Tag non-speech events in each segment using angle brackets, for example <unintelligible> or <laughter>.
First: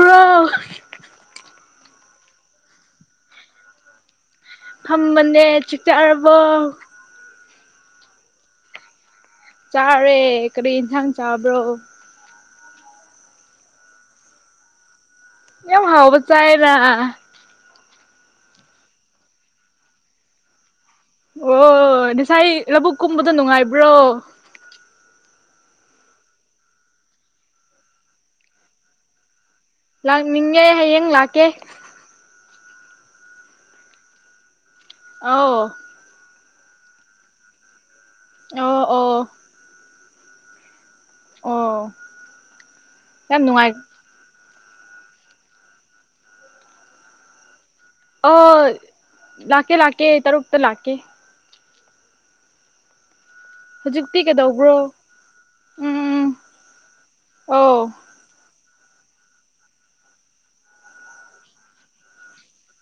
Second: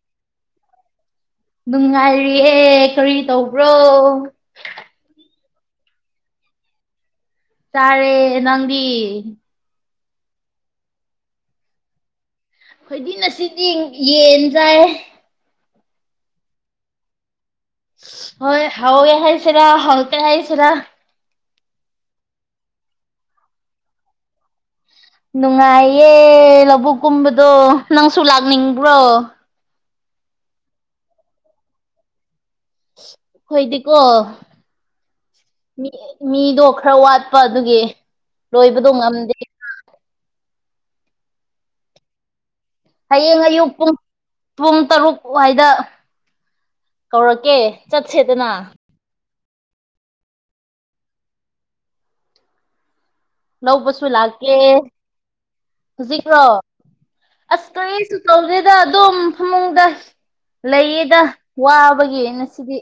bro ꯅꯨꯡꯉꯥꯏꯔꯤꯑꯦ ꯀꯔꯤ ꯇꯧꯕ꯭ꯔꯣ ꯈꯝꯕꯅꯦ <unintelligible> ꯆꯥꯔꯦ ꯅꯪꯗꯤ ꯆꯥꯔꯦ ꯀꯔꯤ ꯏꯟꯁꯥꯡ ꯆꯥꯕ꯭ꯔꯣ ꯑꯩꯈꯣꯏꯗꯤ ꯉꯁꯤꯗꯤ ꯌꯦꯟ ꯆꯥꯏ ꯌꯥꯝ ꯍꯥꯎꯕ ꯆꯥꯏꯌꯦꯅꯥ ꯍꯣꯏ ꯍꯥꯎꯦ ꯍꯥꯏꯁꯤꯔꯥ ꯍꯥꯎꯇꯦ ꯍꯥꯏꯁꯤꯔꯥ ꯑꯣ ꯉꯁꯥꯏ ꯂꯧꯕꯨꯛ ꯀꯨꯝꯕꯗꯨ ꯅꯨꯡꯉꯥꯏꯕ꯭ꯔꯣ ꯅꯨꯡꯉꯥꯏꯌꯦ ꯂꯧꯕꯨꯛ ꯀꯨꯝꯕꯗꯣ ꯅꯪꯁꯨ ꯂꯥꯛꯅꯤꯡꯕ꯭ꯔꯣ ꯂꯥꯛꯅꯤꯡꯉꯦ ꯍꯌꯦꯡ ꯂꯥꯛꯀꯦ ꯍꯣꯏꯗꯤꯀꯣ ꯑꯧ ꯃꯤꯗꯣ ꯈꯔ ꯋꯥꯠꯄ ꯑꯗꯨꯒꯤ ꯑꯣ ꯂꯣꯏꯕꯗꯣ ꯑꯣ ꯉꯝꯗꯦ ꯑꯣ ꯌꯥꯝ ꯍꯌꯦꯡ ꯑꯌꯨꯛ ꯅꯨꯡꯉꯥꯏ ꯄꯨꯡ ꯄꯨꯡ ꯇꯔꯨꯛ ꯑꯗꯨꯋꯥꯏꯗ ꯀꯧꯔꯛꯀꯦ ꯆꯠꯁꯦꯗꯅ ꯑꯣ ꯂꯥꯛꯀꯦ ꯂꯥꯛꯀꯦ ꯇꯔꯨꯛꯇ ꯂꯥꯛꯀꯦ ꯂꯧꯕꯁꯨ ꯍꯧꯖꯤꯛꯇꯤ ꯂꯥꯛꯀꯦ ꯀꯩꯗꯧꯕ꯭ꯔꯣ ꯎꯝ ꯎꯝ ꯍꯧꯖꯤ꯭ꯔꯣ ꯑꯣ ꯑꯁꯇ ꯁꯤꯗ ꯑꯗꯨꯣꯝ ꯐꯃꯨꯡꯗ ꯂꯩꯌꯦꯗ ꯋꯥꯕꯒꯤꯅ ꯁꯤꯗꯤ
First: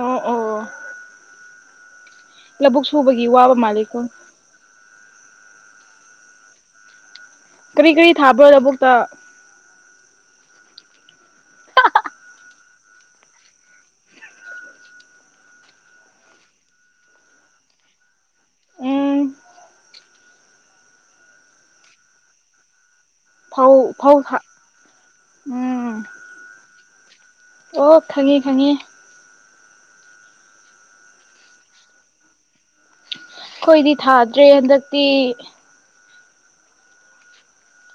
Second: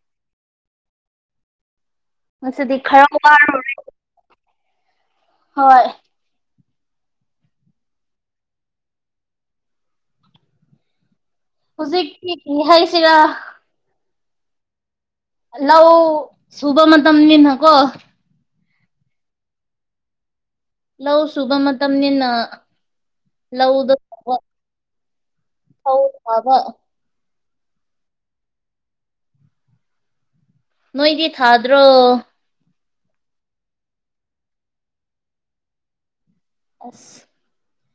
ꯑꯣ ꯑꯣ ꯑꯗꯨꯗꯤ ꯂꯧꯕꯨꯛ ꯈꯔ ꯁꯨꯕꯒꯤ ꯋꯥ ꯋꯥꯕ ꯃꯥꯜꯂꯤꯀꯣ ꯍꯣꯏ ꯀꯔꯤ ꯀꯔꯤ ꯊꯥꯕ꯭ꯔꯣ ꯂꯧꯕꯨꯛꯇ ꯍꯧꯖꯤꯛꯀꯤ ꯍꯥꯏꯩꯁꯤꯔꯥ ꯑꯂ ꯁꯨꯕ ꯃ ꯃꯇꯝꯝꯅꯤꯤꯟ ꯀꯣ ꯎꯝ ꯂ ꯁꯨꯒꯝ ꯇꯝꯅꯤ ꯅ ꯐꯧ ꯂꯗ ꯐꯧ ꯊꯥ ꯎꯝ ꯍꯕ ꯑꯣ ꯈꯪꯉꯤ ꯈꯪꯉꯤ ꯅꯣꯏꯗꯤ ꯊꯗ꯭ꯔꯣ ꯑꯩꯈꯣꯏꯗꯤ ꯊꯥꯗ꯭ꯔꯦ ꯍꯟꯗꯛꯇꯤ ꯑꯣꯐ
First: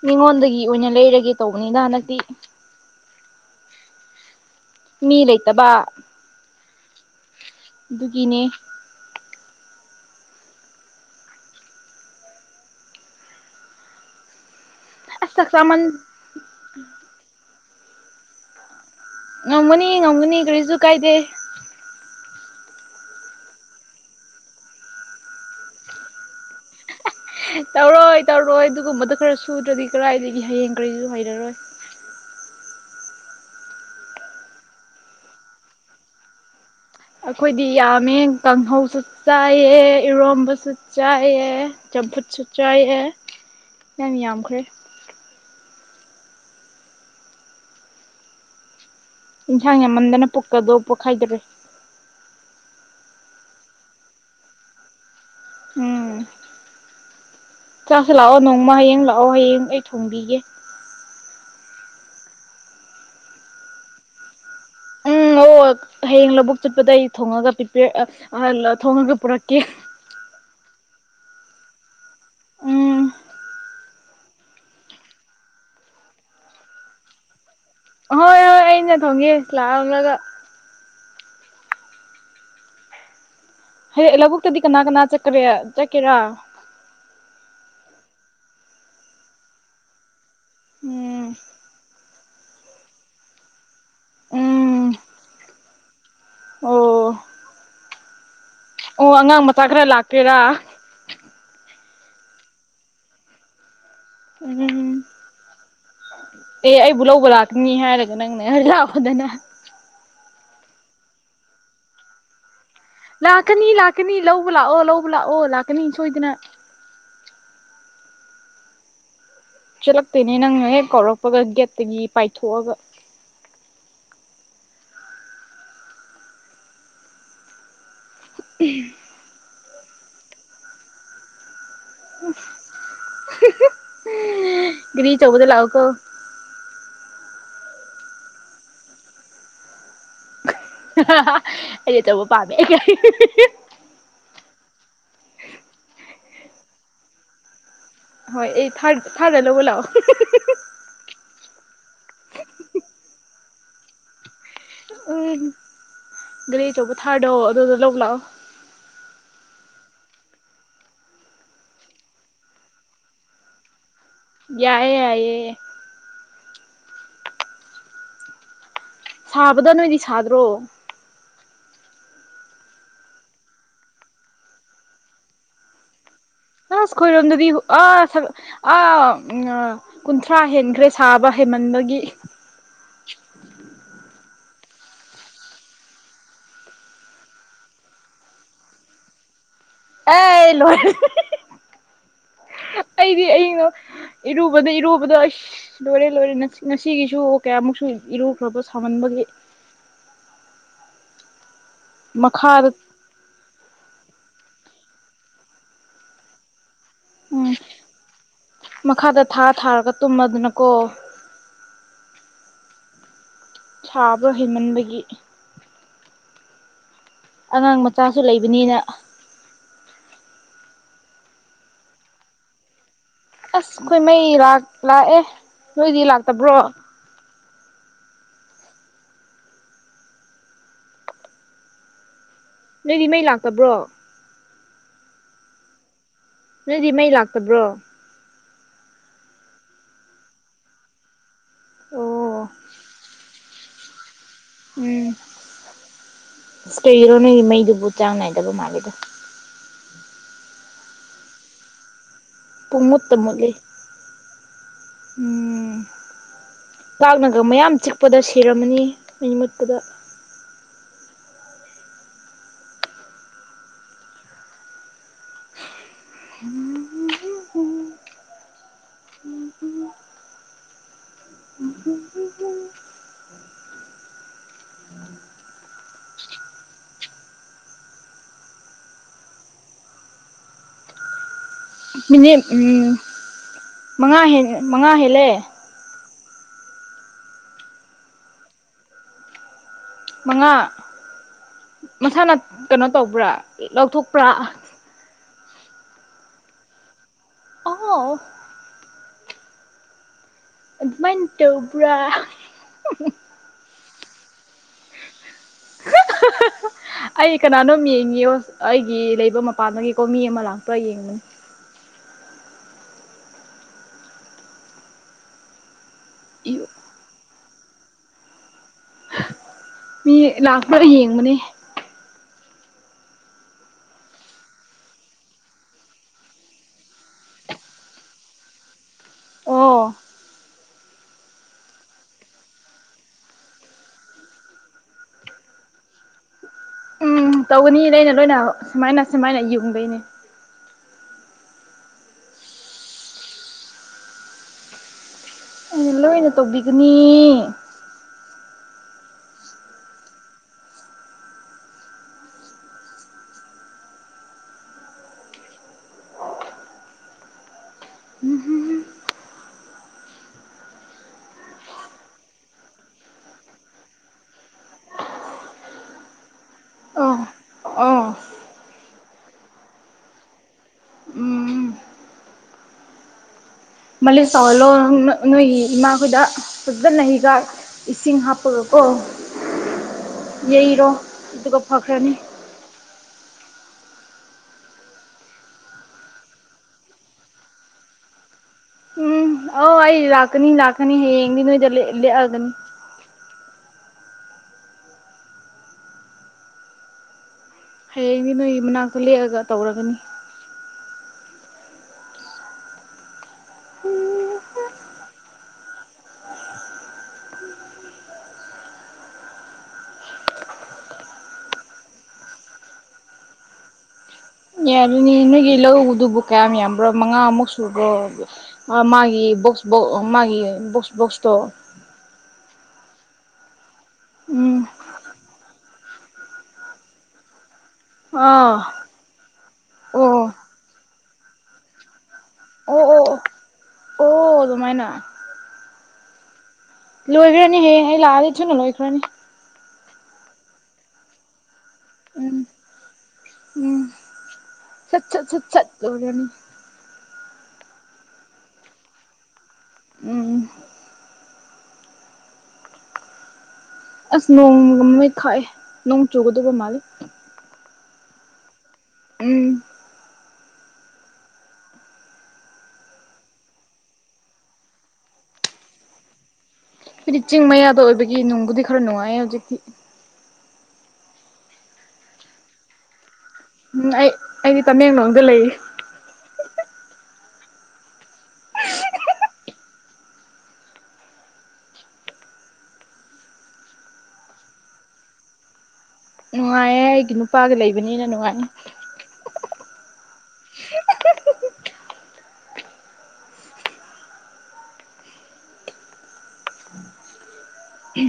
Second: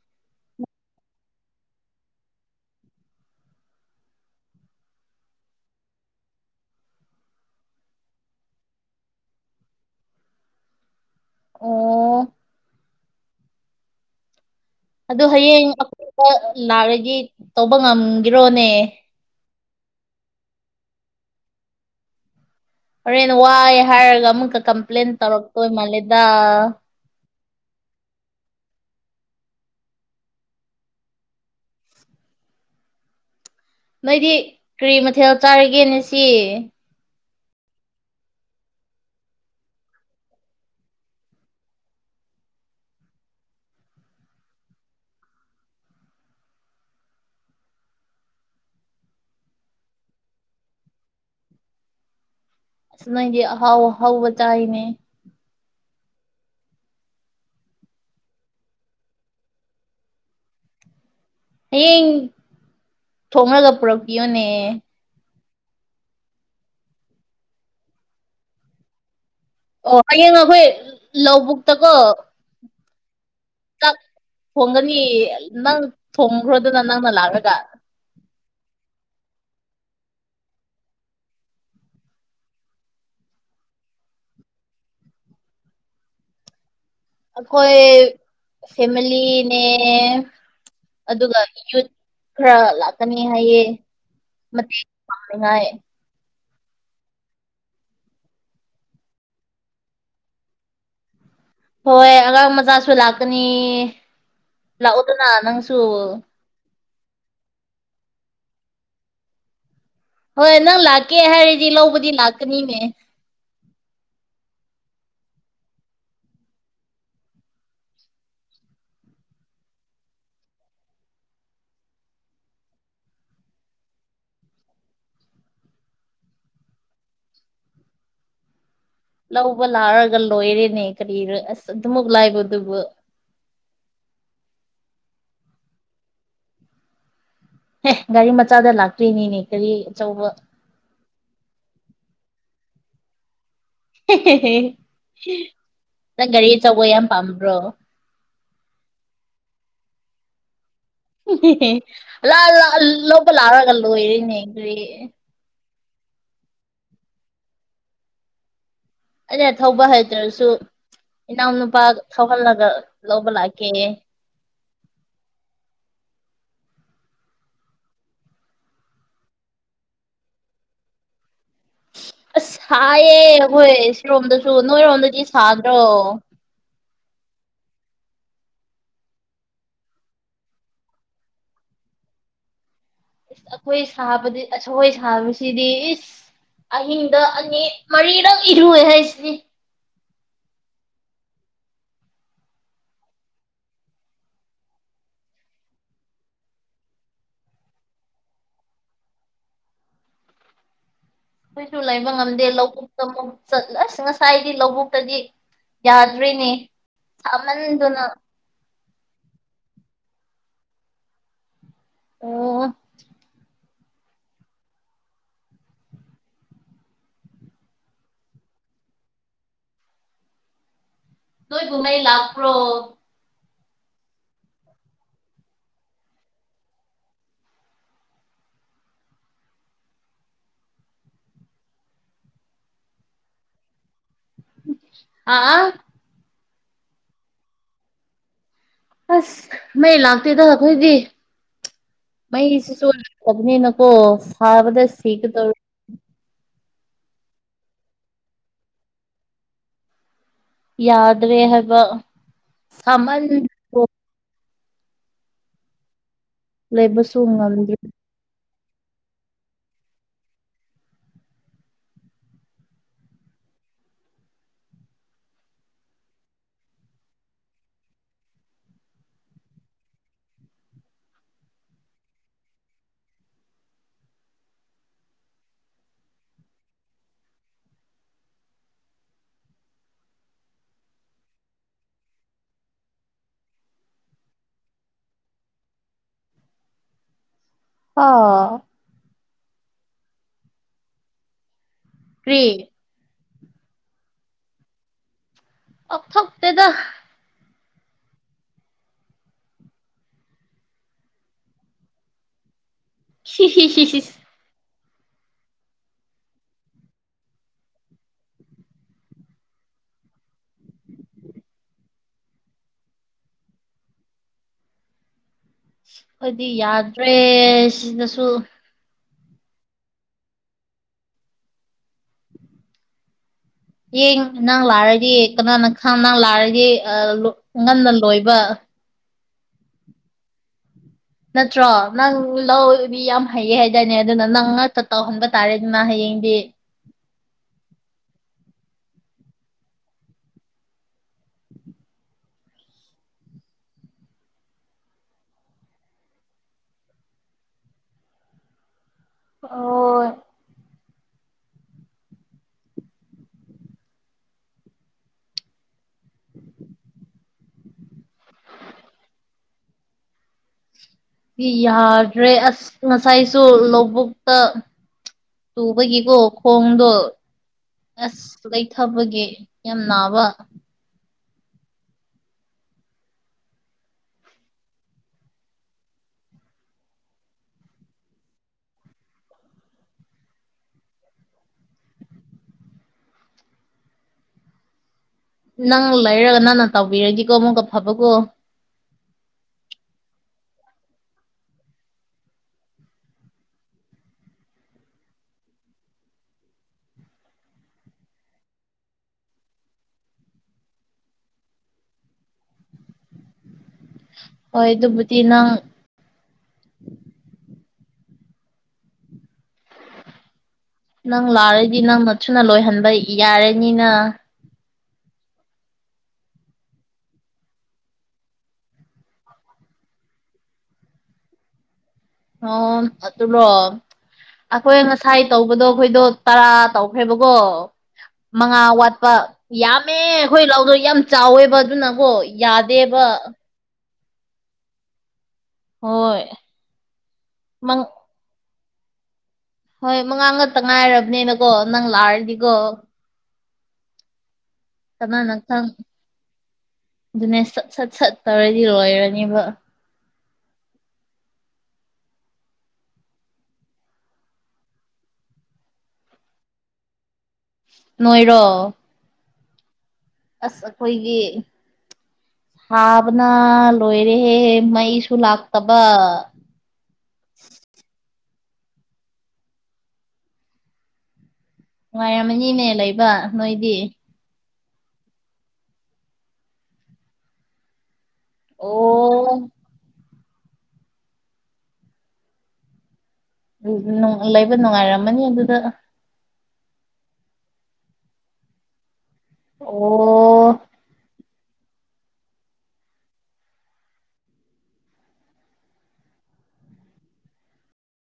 ꯃꯤꯉꯣꯟꯗꯒꯤ ꯑꯣꯏꯅ ꯂꯩꯔꯒꯦ ꯇꯧꯕꯅꯤꯅ ꯍꯟꯗꯛꯇꯤ ꯃꯤ ꯂꯩꯇꯕ ꯑꯗꯨꯒꯤꯅꯦ ꯑꯣ ꯑꯗꯨ ꯑꯁ ꯆꯥꯛ ꯍꯌꯦꯡ ꯆꯥꯃꯟ ꯑꯀꯣꯄ ꯂꯥꯛꯑꯒꯤ ꯇꯧꯕ ꯉꯝꯒꯤꯔꯣꯅꯦ ꯉꯝꯒꯅꯤ ꯉꯝꯒꯅꯤ ꯀꯔꯤꯁꯨ ꯀꯥꯏꯗꯦ ꯍꯣꯔꯦꯟꯅ ꯋꯥꯏꯦ ꯍꯥꯏꯔꯒ ꯑꯃꯨꯛꯀ ꯀꯝꯄ꯭ꯂꯦꯟ ꯇꯧꯔꯛꯇꯣꯏ ꯃꯥꯂꯦꯗ ꯇꯧꯔꯣꯏ ꯇꯧꯔꯣꯏ ꯑꯗꯨꯒꯨꯝꯕꯗ ꯈꯔ ꯁꯨꯗ꯭ꯔꯗꯤ ꯀꯗꯥꯏꯗꯒꯤ ꯍꯌꯦꯡ ꯀꯔꯤꯁꯨ ꯍꯩꯔꯔꯣꯏ ꯅꯣꯏꯗꯤ ꯀꯔꯤ ꯃꯊꯦꯜ ꯆꯥꯔꯒꯦꯅꯦ ꯁꯤ ꯑꯩꯈꯣꯏꯗꯤ ꯌꯥꯝꯃꯦ ꯀꯥꯡꯍꯧꯁꯨ ꯆꯥꯏꯌꯦ ꯏꯔꯣꯝꯕꯁꯨ ꯆꯥꯏꯑ ꯐꯨꯠꯁꯨ ꯆꯥꯏꯑꯦ ꯌꯥꯝꯅ ꯌꯥꯝꯈ꯭ꯔꯦ ꯏꯟꯁꯥꯡ ꯌꯥꯝꯃꯟꯗꯅ ꯄꯨꯛꯀꯗꯧ ꯄꯣꯛꯈꯥꯏꯗ꯭ꯔꯦ ꯑ ꯅꯥꯏꯒꯤ ꯍꯥꯎ ꯍꯥꯎꯕ ꯆꯏꯅꯦ ꯎꯝ ꯆꯥꯛꯁꯨ ꯂꯥꯛꯑꯣ ꯅꯣꯡꯃ ꯍꯌꯦꯡ ꯂꯥꯛꯑꯣ ꯍꯌꯦꯡ ꯑꯩ ꯊꯣꯡꯕꯤꯒꯦ ꯍꯌꯦꯡ ꯊꯣꯡꯡꯂꯒ ꯄꯨꯔꯛꯄꯤꯌꯣꯅꯦ ꯎꯝ ꯑꯣ ꯍꯌꯦꯡ ꯂꯧꯕꯨꯛ ꯆꯠꯄꯗ ꯑꯩ ꯊꯣꯡꯉꯒ ꯄ ꯊꯣꯡꯉꯒ ꯄꯨꯛ ꯑꯣ ꯍꯌꯦꯡ ꯑꯩꯈꯣꯏ ꯂꯧꯕꯨꯛꯇꯀꯣ ꯎꯝ ꯊꯣꯡꯒꯅꯤ ꯅꯪ ꯊꯣꯡꯈ꯭ꯔꯣꯗꯅ ꯅꯪꯅ ꯂꯥꯛꯑꯒ ꯍꯣꯏ ꯍꯣꯏ ꯑꯩꯅ ꯊꯝꯒꯦ ꯂꯥꯛꯑꯝꯂꯒ ꯍ ꯂꯧꯕꯨꯛꯇꯗꯤ ꯀꯅꯥ ꯀꯅꯥ ꯆꯠꯀ ꯆꯠꯀꯦꯔꯥ ꯈꯣꯏ ꯐꯦꯃꯦꯂꯤ ꯎꯝ ꯑꯗꯨꯒ ꯌꯨꯠ ꯈꯔ ꯂꯥꯛꯀꯅꯤ ꯍꯥꯏꯌꯦ ꯎꯝ <unintelligible> ꯑꯣ ꯑꯣ ꯑꯉꯥꯡ ꯃꯆꯥ ꯈꯔ ꯂꯥꯛꯀꯦꯔꯥ ꯍꯣꯏ ꯑꯉꯥꯡ ꯃꯆꯥꯁꯨ ꯂꯥꯛꯀꯅꯤ ꯎꯝ ꯂꯥꯛꯑꯣꯗꯅ ꯅꯪꯁꯨ ꯑꯦ ꯑꯩꯕꯨ ꯂꯧꯕ ꯂꯥꯛꯀꯅꯤ ꯍꯥꯏꯔꯒ ꯅꯪꯅ ꯂꯥꯛꯄꯗꯅ ꯍꯣꯏ ꯅꯪ ꯂꯥꯛꯀꯦ ꯍꯥꯏꯔꯗꯤ ꯂꯧꯕꯗꯤ ꯂꯥꯛꯀꯅꯤꯅꯦ ꯂꯥꯛꯀꯅꯤ ꯂꯥꯛꯀꯅꯤ ꯂꯧꯕ ꯂꯥꯛꯑꯣ ꯂꯧꯕ ꯂꯥꯛꯑꯣ ꯂꯥꯛꯀꯅꯤ ꯁꯣꯏꯗꯅ ꯆꯠꯂꯛꯇꯣꯏꯅꯦ ꯅꯪꯅ ꯍꯦꯛ ꯀꯧꯔꯛꯄꯒ ꯒꯦꯠꯇꯒꯤ ꯄꯥꯏꯊꯣꯛꯑꯒ <unintelligible> ꯂꯧꯕ ꯂꯥꯛꯔꯒ ꯂꯣꯏꯔꯦꯅꯦ ꯀꯔꯤꯔ ꯑꯁ ꯑꯗꯨꯃꯛ ꯂꯥꯏꯕꯗꯨꯕꯨ ꯒꯤꯔꯤ ꯆꯧꯕꯗ ꯂꯥꯎ ꯀꯣ ꯑꯦ ꯒꯥꯔꯤ ꯃꯆꯥꯗ ꯂꯥꯛꯇ꯭ꯔꯤꯅꯤꯅꯦ ꯀꯔꯤ ꯑꯆꯧꯕ ꯑꯩꯗꯤ ꯇꯕꯨ ꯄꯥꯃꯦ ꯅꯪ ꯒꯥꯔꯤ ꯑꯆꯧꯕ ꯌꯥꯝ ꯄꯥꯝꯕ꯭ꯔꯣ ꯍꯣꯏ ꯑꯩ ꯊꯔ ꯊꯔꯗ ꯂꯧꯕꯥ ꯂꯛꯑꯣ ꯂꯥꯔꯒ ꯂꯣꯏꯔꯤꯅ꯭ꯔꯤ ꯒꯥꯔꯤꯆꯧꯕ ꯊꯥꯔꯗꯣ ꯑꯗꯨꯗ ꯂꯧꯕ ꯂꯥꯛꯑꯣ ꯑꯩꯅ ꯊꯧꯕ ꯍꯥꯏꯇ꯭ꯔꯁꯨ ꯏꯅꯥꯎꯅꯨꯄꯥ ꯊꯧꯍꯜꯂꯒ ꯂꯧꯕ ꯂꯥꯛꯀꯦ ꯌꯥꯏꯑꯦ ꯌꯥꯏꯌꯦ ꯁꯥꯕꯗ ꯅꯣꯏꯗꯤ ꯁꯥꯗ꯭ꯔꯣ ꯑꯁ ꯁꯥꯏꯌꯦ ꯑꯩꯈꯣꯏ ꯁꯤꯔꯣꯝꯗꯁꯨ ꯅꯣꯏꯔꯣꯝꯗꯗꯤ ꯁꯥꯗ꯭ꯔꯣ ꯈꯣꯏꯔꯣꯗꯗꯤ ꯑ ꯑ ꯀꯨꯟꯊ꯭ꯔꯥ ꯍꯦꯟꯈ꯭ꯔꯦ ꯁꯥꯕ ꯍꯩꯃꯟꯕ ꯃꯥꯒꯤ ꯏꯁ ꯑꯩꯈꯣꯏ ꯁꯥꯕꯗꯤ ꯑꯁꯈꯣꯏ ꯁꯥꯕꯁꯤꯗꯤ ꯏꯁ ꯑꯍꯤꯡꯗ ꯑꯅꯤ ꯃꯔꯤꯔꯪ ꯏꯔꯨꯑꯦ ꯍꯥꯏꯁꯤꯗꯤ ꯑꯦ ꯂꯣꯏꯔꯦ <unintelligible> ꯑꯩꯗꯤ ꯑꯩꯅꯣ ꯏꯔꯨꯕꯗ ꯏꯔꯨꯕꯗꯣ ꯂꯣꯏꯔꯦ ꯂꯣꯏꯔꯦ ꯉꯁꯤꯒꯤꯁꯨ ꯀꯌꯥ ꯑꯃꯨꯛꯁꯨ ꯏꯔꯨꯈ꯭ꯔꯕ ꯁꯥꯍꯟꯕꯒꯤ <unintelligible> ꯑꯩꯈꯣꯏꯁꯨ ꯂꯩꯕ ꯉꯝꯗꯦ ꯃꯈꯥꯗ ꯂꯧꯕꯨꯛꯇ ꯑꯃꯨꯛ ꯆꯠꯂꯁ ꯉꯁꯥꯏꯗꯤ ꯂꯧꯕꯨꯛꯇꯗꯤ ꯌꯥꯗ꯭ꯔꯤꯅꯦ ꯎꯝ ꯁꯥꯃꯟꯗꯨꯅ ꯃꯈꯥꯗ ꯊꯥ ꯊꯥꯔꯒ ꯇꯨꯝꯃꯗꯅꯀꯣ ꯑꯣ ꯁꯥꯕ ꯍꯩꯃꯟꯕꯒꯤ ꯑꯉꯥꯡ ꯃꯆꯥꯁꯨ ꯂꯩꯕꯅꯤꯅ ꯅꯣꯏꯕꯨ ꯃꯩ ꯂꯥꯛꯄ꯭ꯔꯣ ꯑꯁ ꯑꯩꯈꯣꯏ ꯃꯩ ꯔꯥꯛ ꯂꯥꯛꯑꯦ ꯅꯣꯏꯗꯤ ꯂꯥꯛꯇꯕ꯭ꯔꯣ ꯅꯣꯏꯗꯤ ꯃꯩ ꯂꯥꯛꯇꯕ꯭ꯔꯣ ꯑꯥ ꯑꯥ ꯅꯣꯏꯗꯤ ꯃꯩ ꯂꯥꯛꯇꯕ꯭ꯔꯣ ꯑꯁ ꯃꯩ ꯂꯥꯛꯇꯦꯗ ꯑꯈꯣꯏꯗꯤ ꯑꯣ ꯃꯩꯁꯤꯁꯨ ꯂꯥꯛ ꯇꯧꯕꯅꯤꯅꯀꯣ ꯑꯁ ꯁꯥꯕꯗ ꯎꯝ ꯁꯤꯒꯗꯧꯔꯦ ꯑꯁ ꯀꯩꯒꯤꯔꯣ ꯅꯣꯏꯒꯤ ꯃꯩꯗꯨꯕꯨ ꯆꯥꯡ ꯅꯥꯏꯗꯕ ꯃꯥꯜꯂꯤꯗ ꯌꯥꯗ꯭ꯔꯦ ꯍꯥꯏꯕ ꯄꯨꯡꯃꯨꯠꯇ ꯁꯥꯃꯟꯕꯒꯤ ꯃꯨꯠꯂꯤ ꯎꯝ ꯂꯩꯕꯁꯨ ꯀꯥꯡꯅꯒ ꯃꯌꯥꯝ ꯉꯝꯗ꯭ꯔꯦ ꯆꯤꯛꯄꯗ ꯁꯤꯔꯝꯃꯅꯤ ꯃꯩ ꯃꯨꯠꯄꯗ ꯃꯤꯅꯤꯠ ꯎꯝ ꯃꯉꯥ ꯍꯦꯟ ꯃꯉꯥ ꯍꯦꯜꯂꯦ ꯑꯣ ꯃꯉꯥ ꯃꯁꯥꯅ ꯀ꯭ꯔꯤ ꯀꯩꯅꯣ ꯇꯧꯕ꯭ꯔꯥ ꯂꯧꯊꯣꯛꯄ꯭ꯔꯥ ꯊꯣꯛꯇꯦꯗ ꯑꯣ ꯑꯗꯨꯃꯥꯏꯟ ꯇꯧꯕ꯭ꯔꯥ ꯍꯤ ꯍꯤ ꯍꯤ ꯍꯤꯁ <inaudible> ꯍꯍ ꯑꯩ ꯀꯅꯥꯅꯣꯝ ꯌꯦꯡꯉꯤꯌꯣ ꯑꯩꯒꯤ ꯂꯩꯕ ꯃꯄꯥꯟꯗꯒꯤꯀꯣ ꯃꯤ ꯑꯃ ꯂꯥꯛꯄ꯭ꯔꯥ ꯌꯦꯡꯕꯅꯤ <inaudible> ꯑꯩꯗꯤ ꯌꯥꯗ꯭ꯔꯦ ꯁꯤꯅꯁꯨ ꯃꯤ ꯂꯥꯛꯄ꯭ꯔꯥ ꯌꯦꯡꯕꯅꯦ ꯍꯌꯦꯡ ꯅꯪ ꯂꯥꯛꯔꯗꯤ ꯀꯅꯥꯅ ꯈꯥꯡ ꯅꯪ ꯂꯥꯛꯔꯗꯤ ꯑ ꯂꯣ ꯉꯟꯅ ꯂꯣꯏꯕ ꯑꯣ ꯅꯠꯇ꯭ꯔꯣ ꯅꯪ ꯂꯧꯗꯤ ꯌꯥꯝ ꯍꯩꯌꯦ ꯍꯥꯏꯗꯥꯏꯅꯦ ꯑꯗꯨꯅ ꯅꯪ ꯉꯥꯛꯇ ꯇꯧꯍꯟꯕ ꯇꯥꯔꯦ ꯑꯗꯨꯅ ꯍꯌꯦꯡ ꯍꯌꯦꯡꯗꯤ ꯎꯝ ꯇꯧꯒꯅꯤ ꯂꯩꯅ ꯂꯣꯏꯅ ꯁꯨꯃꯥꯏꯅ ꯁꯨꯃꯥꯏꯅ ꯌꯨꯡꯗꯣꯏꯅꯦ ꯂꯣꯏꯅ ꯇꯧꯕꯤꯒꯅꯤ ꯍꯣꯏ ꯌꯥꯗ꯭ꯔꯦ ꯑꯁ ꯉꯁꯥꯏꯁꯨ ꯂꯧꯕꯨꯛꯇ ꯇꯨꯕꯒꯤꯀꯣ ꯈꯣꯡꯗꯣ ꯑꯣ ꯑꯣ ꯑꯁ ꯂꯩꯊꯕꯒꯤ ꯌꯥꯝ ꯅꯥꯕ ꯎꯝ ꯃꯥꯂꯤꯁ ꯇꯧꯍꯜꯂꯣ ꯅꯣ ꯅꯣꯏꯒꯤ ꯏꯃꯥꯈꯣꯏꯗ ꯐꯖꯟꯅ ꯍꯤꯗꯥꯛ ꯏꯁꯤꯡ ꯍꯥꯞꯄꯒꯀꯣ ꯀ‌ꯣ <inaudible> ꯌꯩꯔꯣ ꯑꯗꯨꯒ ꯐꯈ꯭ꯔꯅꯤ ꯅꯪ ꯂꯩꯔꯒ ꯅꯪꯅ ꯇꯧꯕꯤꯔꯗꯤꯀꯣ ꯑꯃꯨꯛꯀ ꯐꯕꯀꯣ ꯑꯣ ꯑꯩ ꯂꯥꯛꯀꯅꯤ ꯂꯥꯛꯀꯅꯤ ꯍꯌꯦꯡꯗꯤ ꯅꯣꯏꯗ ꯂꯦꯛꯑ ꯂꯦꯛꯑꯒꯅꯤ ꯍꯌꯦꯡꯗꯤ ꯅꯣꯏꯒꯤ ꯃꯅꯥꯛꯇ ꯂꯦꯛꯑꯒ ꯇꯧꯔꯒꯅꯤ ꯍꯣꯏ ꯑꯗꯨꯕꯨꯗꯤ ꯅꯪ ꯅꯪ ꯂꯥꯛꯔꯗꯤ ꯅꯪꯅ ꯊꯨꯅ ꯂꯣꯏꯍꯟꯕ ꯌꯥꯔꯅꯤꯅ ꯌꯥꯔꯅꯤ ꯅꯣꯏꯒꯤ ꯂꯧꯗꯨꯕꯨ ꯀꯌꯥꯝ ꯌꯥꯝꯕ꯭ꯔꯣ ꯃꯉꯥꯃꯨꯛ ꯁꯨꯕ꯭ꯔꯣ ꯃꯥꯒꯤ ꯕꯣꯛꯁ ꯕꯣꯛ ꯑꯣ ꯃꯥꯒꯤ ꯕꯣꯛꯁ ꯕꯣꯛꯁꯇꯣ ꯑꯣ ꯑꯗꯨꯂꯣ ꯎꯝ ꯑꯈꯣꯏ ꯉꯁꯥꯏ ꯇꯧꯕꯗꯣ ꯑꯈꯣꯏꯗꯣ ꯇꯔꯥ ꯇꯧꯈ꯭ꯔꯦꯕꯀꯣ ꯃꯉꯥ ꯑꯥ ꯋꯥꯠꯄ ꯌꯥꯝꯃꯦ ꯑꯣ ꯑꯩꯈꯣꯏ ꯂꯧꯗꯣ ꯌꯥꯝ ꯆꯥꯎꯋꯦꯕ ꯑꯗꯨꯅꯀꯣ ꯑꯣ ꯌꯥꯗꯦꯕ ꯑꯣ ꯑꯣ ꯑꯣ ꯑꯗꯨꯃꯥꯏꯅ ꯍꯣꯏ ꯂꯣꯏꯒꯔꯅꯤ ꯃꯪ ꯍꯌ‌ꯦꯡ ꯑꯩ ꯂꯥꯛꯑꯗꯤ ꯊꯨꯅ ꯂꯣꯏꯈꯔꯅꯤ ꯍꯣꯏ ꯃꯉꯥ ꯉꯛꯇ ꯉꯥꯏꯔꯕꯅꯤꯅꯀꯣ ꯅꯪ ꯎꯝ ꯂꯥꯛꯑꯔꯗꯤꯀꯣ ꯎꯝ ꯁꯠ ꯁꯠ ꯁꯠ ꯈꯪ ꯁꯠ ꯂ‌ꯣꯏꯔꯅꯤ ꯑꯗꯨꯅꯦ ꯁꯠ ꯁꯠ ꯁꯠ ꯇꯧꯔꯗꯤ ꯂꯣꯏꯔꯅꯦꯕ ꯎꯝ ꯑꯁ ꯅꯣꯡ ꯅꯨꯃꯤꯠ ꯈꯥꯛꯑꯦ ꯅꯣꯡ ꯆꯨꯒꯗꯧꯕ ꯃꯥꯜꯂꯤ ꯅꯣꯏꯔꯣ ꯎꯝ ꯑꯁ ꯑꯩꯈꯣꯏꯒꯤ ꯁꯥꯕꯅ ꯂꯣꯏꯔꯦꯍꯦ ꯃꯩꯁꯨ ꯂꯥꯛꯇꯕ ꯑꯩꯈꯣꯏꯗꯤ ꯆꯤꯡ ꯃꯌꯥꯗ ꯑꯣꯏꯕꯒꯤ ꯅꯨꯡꯕꯨꯗꯤ ꯈꯔ ꯅꯨꯡꯉꯥꯏꯌꯦ ꯍꯧꯖꯤꯛꯇꯤ ꯅꯨꯡꯉꯥꯏꯔꯝꯃꯅꯤꯅꯦ ꯂꯩꯕ ꯅꯣꯏꯗꯤ ꯎꯝ ꯑꯩ ꯑꯩꯗꯤ ꯇꯃꯦꯡꯂꯣꯡꯗ ꯂꯩꯌꯦ ꯑꯣ ꯂꯩꯕ ꯅꯨꯡꯉꯥꯏꯔꯝꯃꯅꯤ ꯑꯗꯨꯗ ꯅꯨꯡꯉꯥꯏꯌꯦ ꯑꯩꯒꯤ ꯅꯨꯄꯥꯒ ꯂꯩꯕꯅꯤꯅ ꯅꯨꯡꯉꯥꯏ ꯑꯣ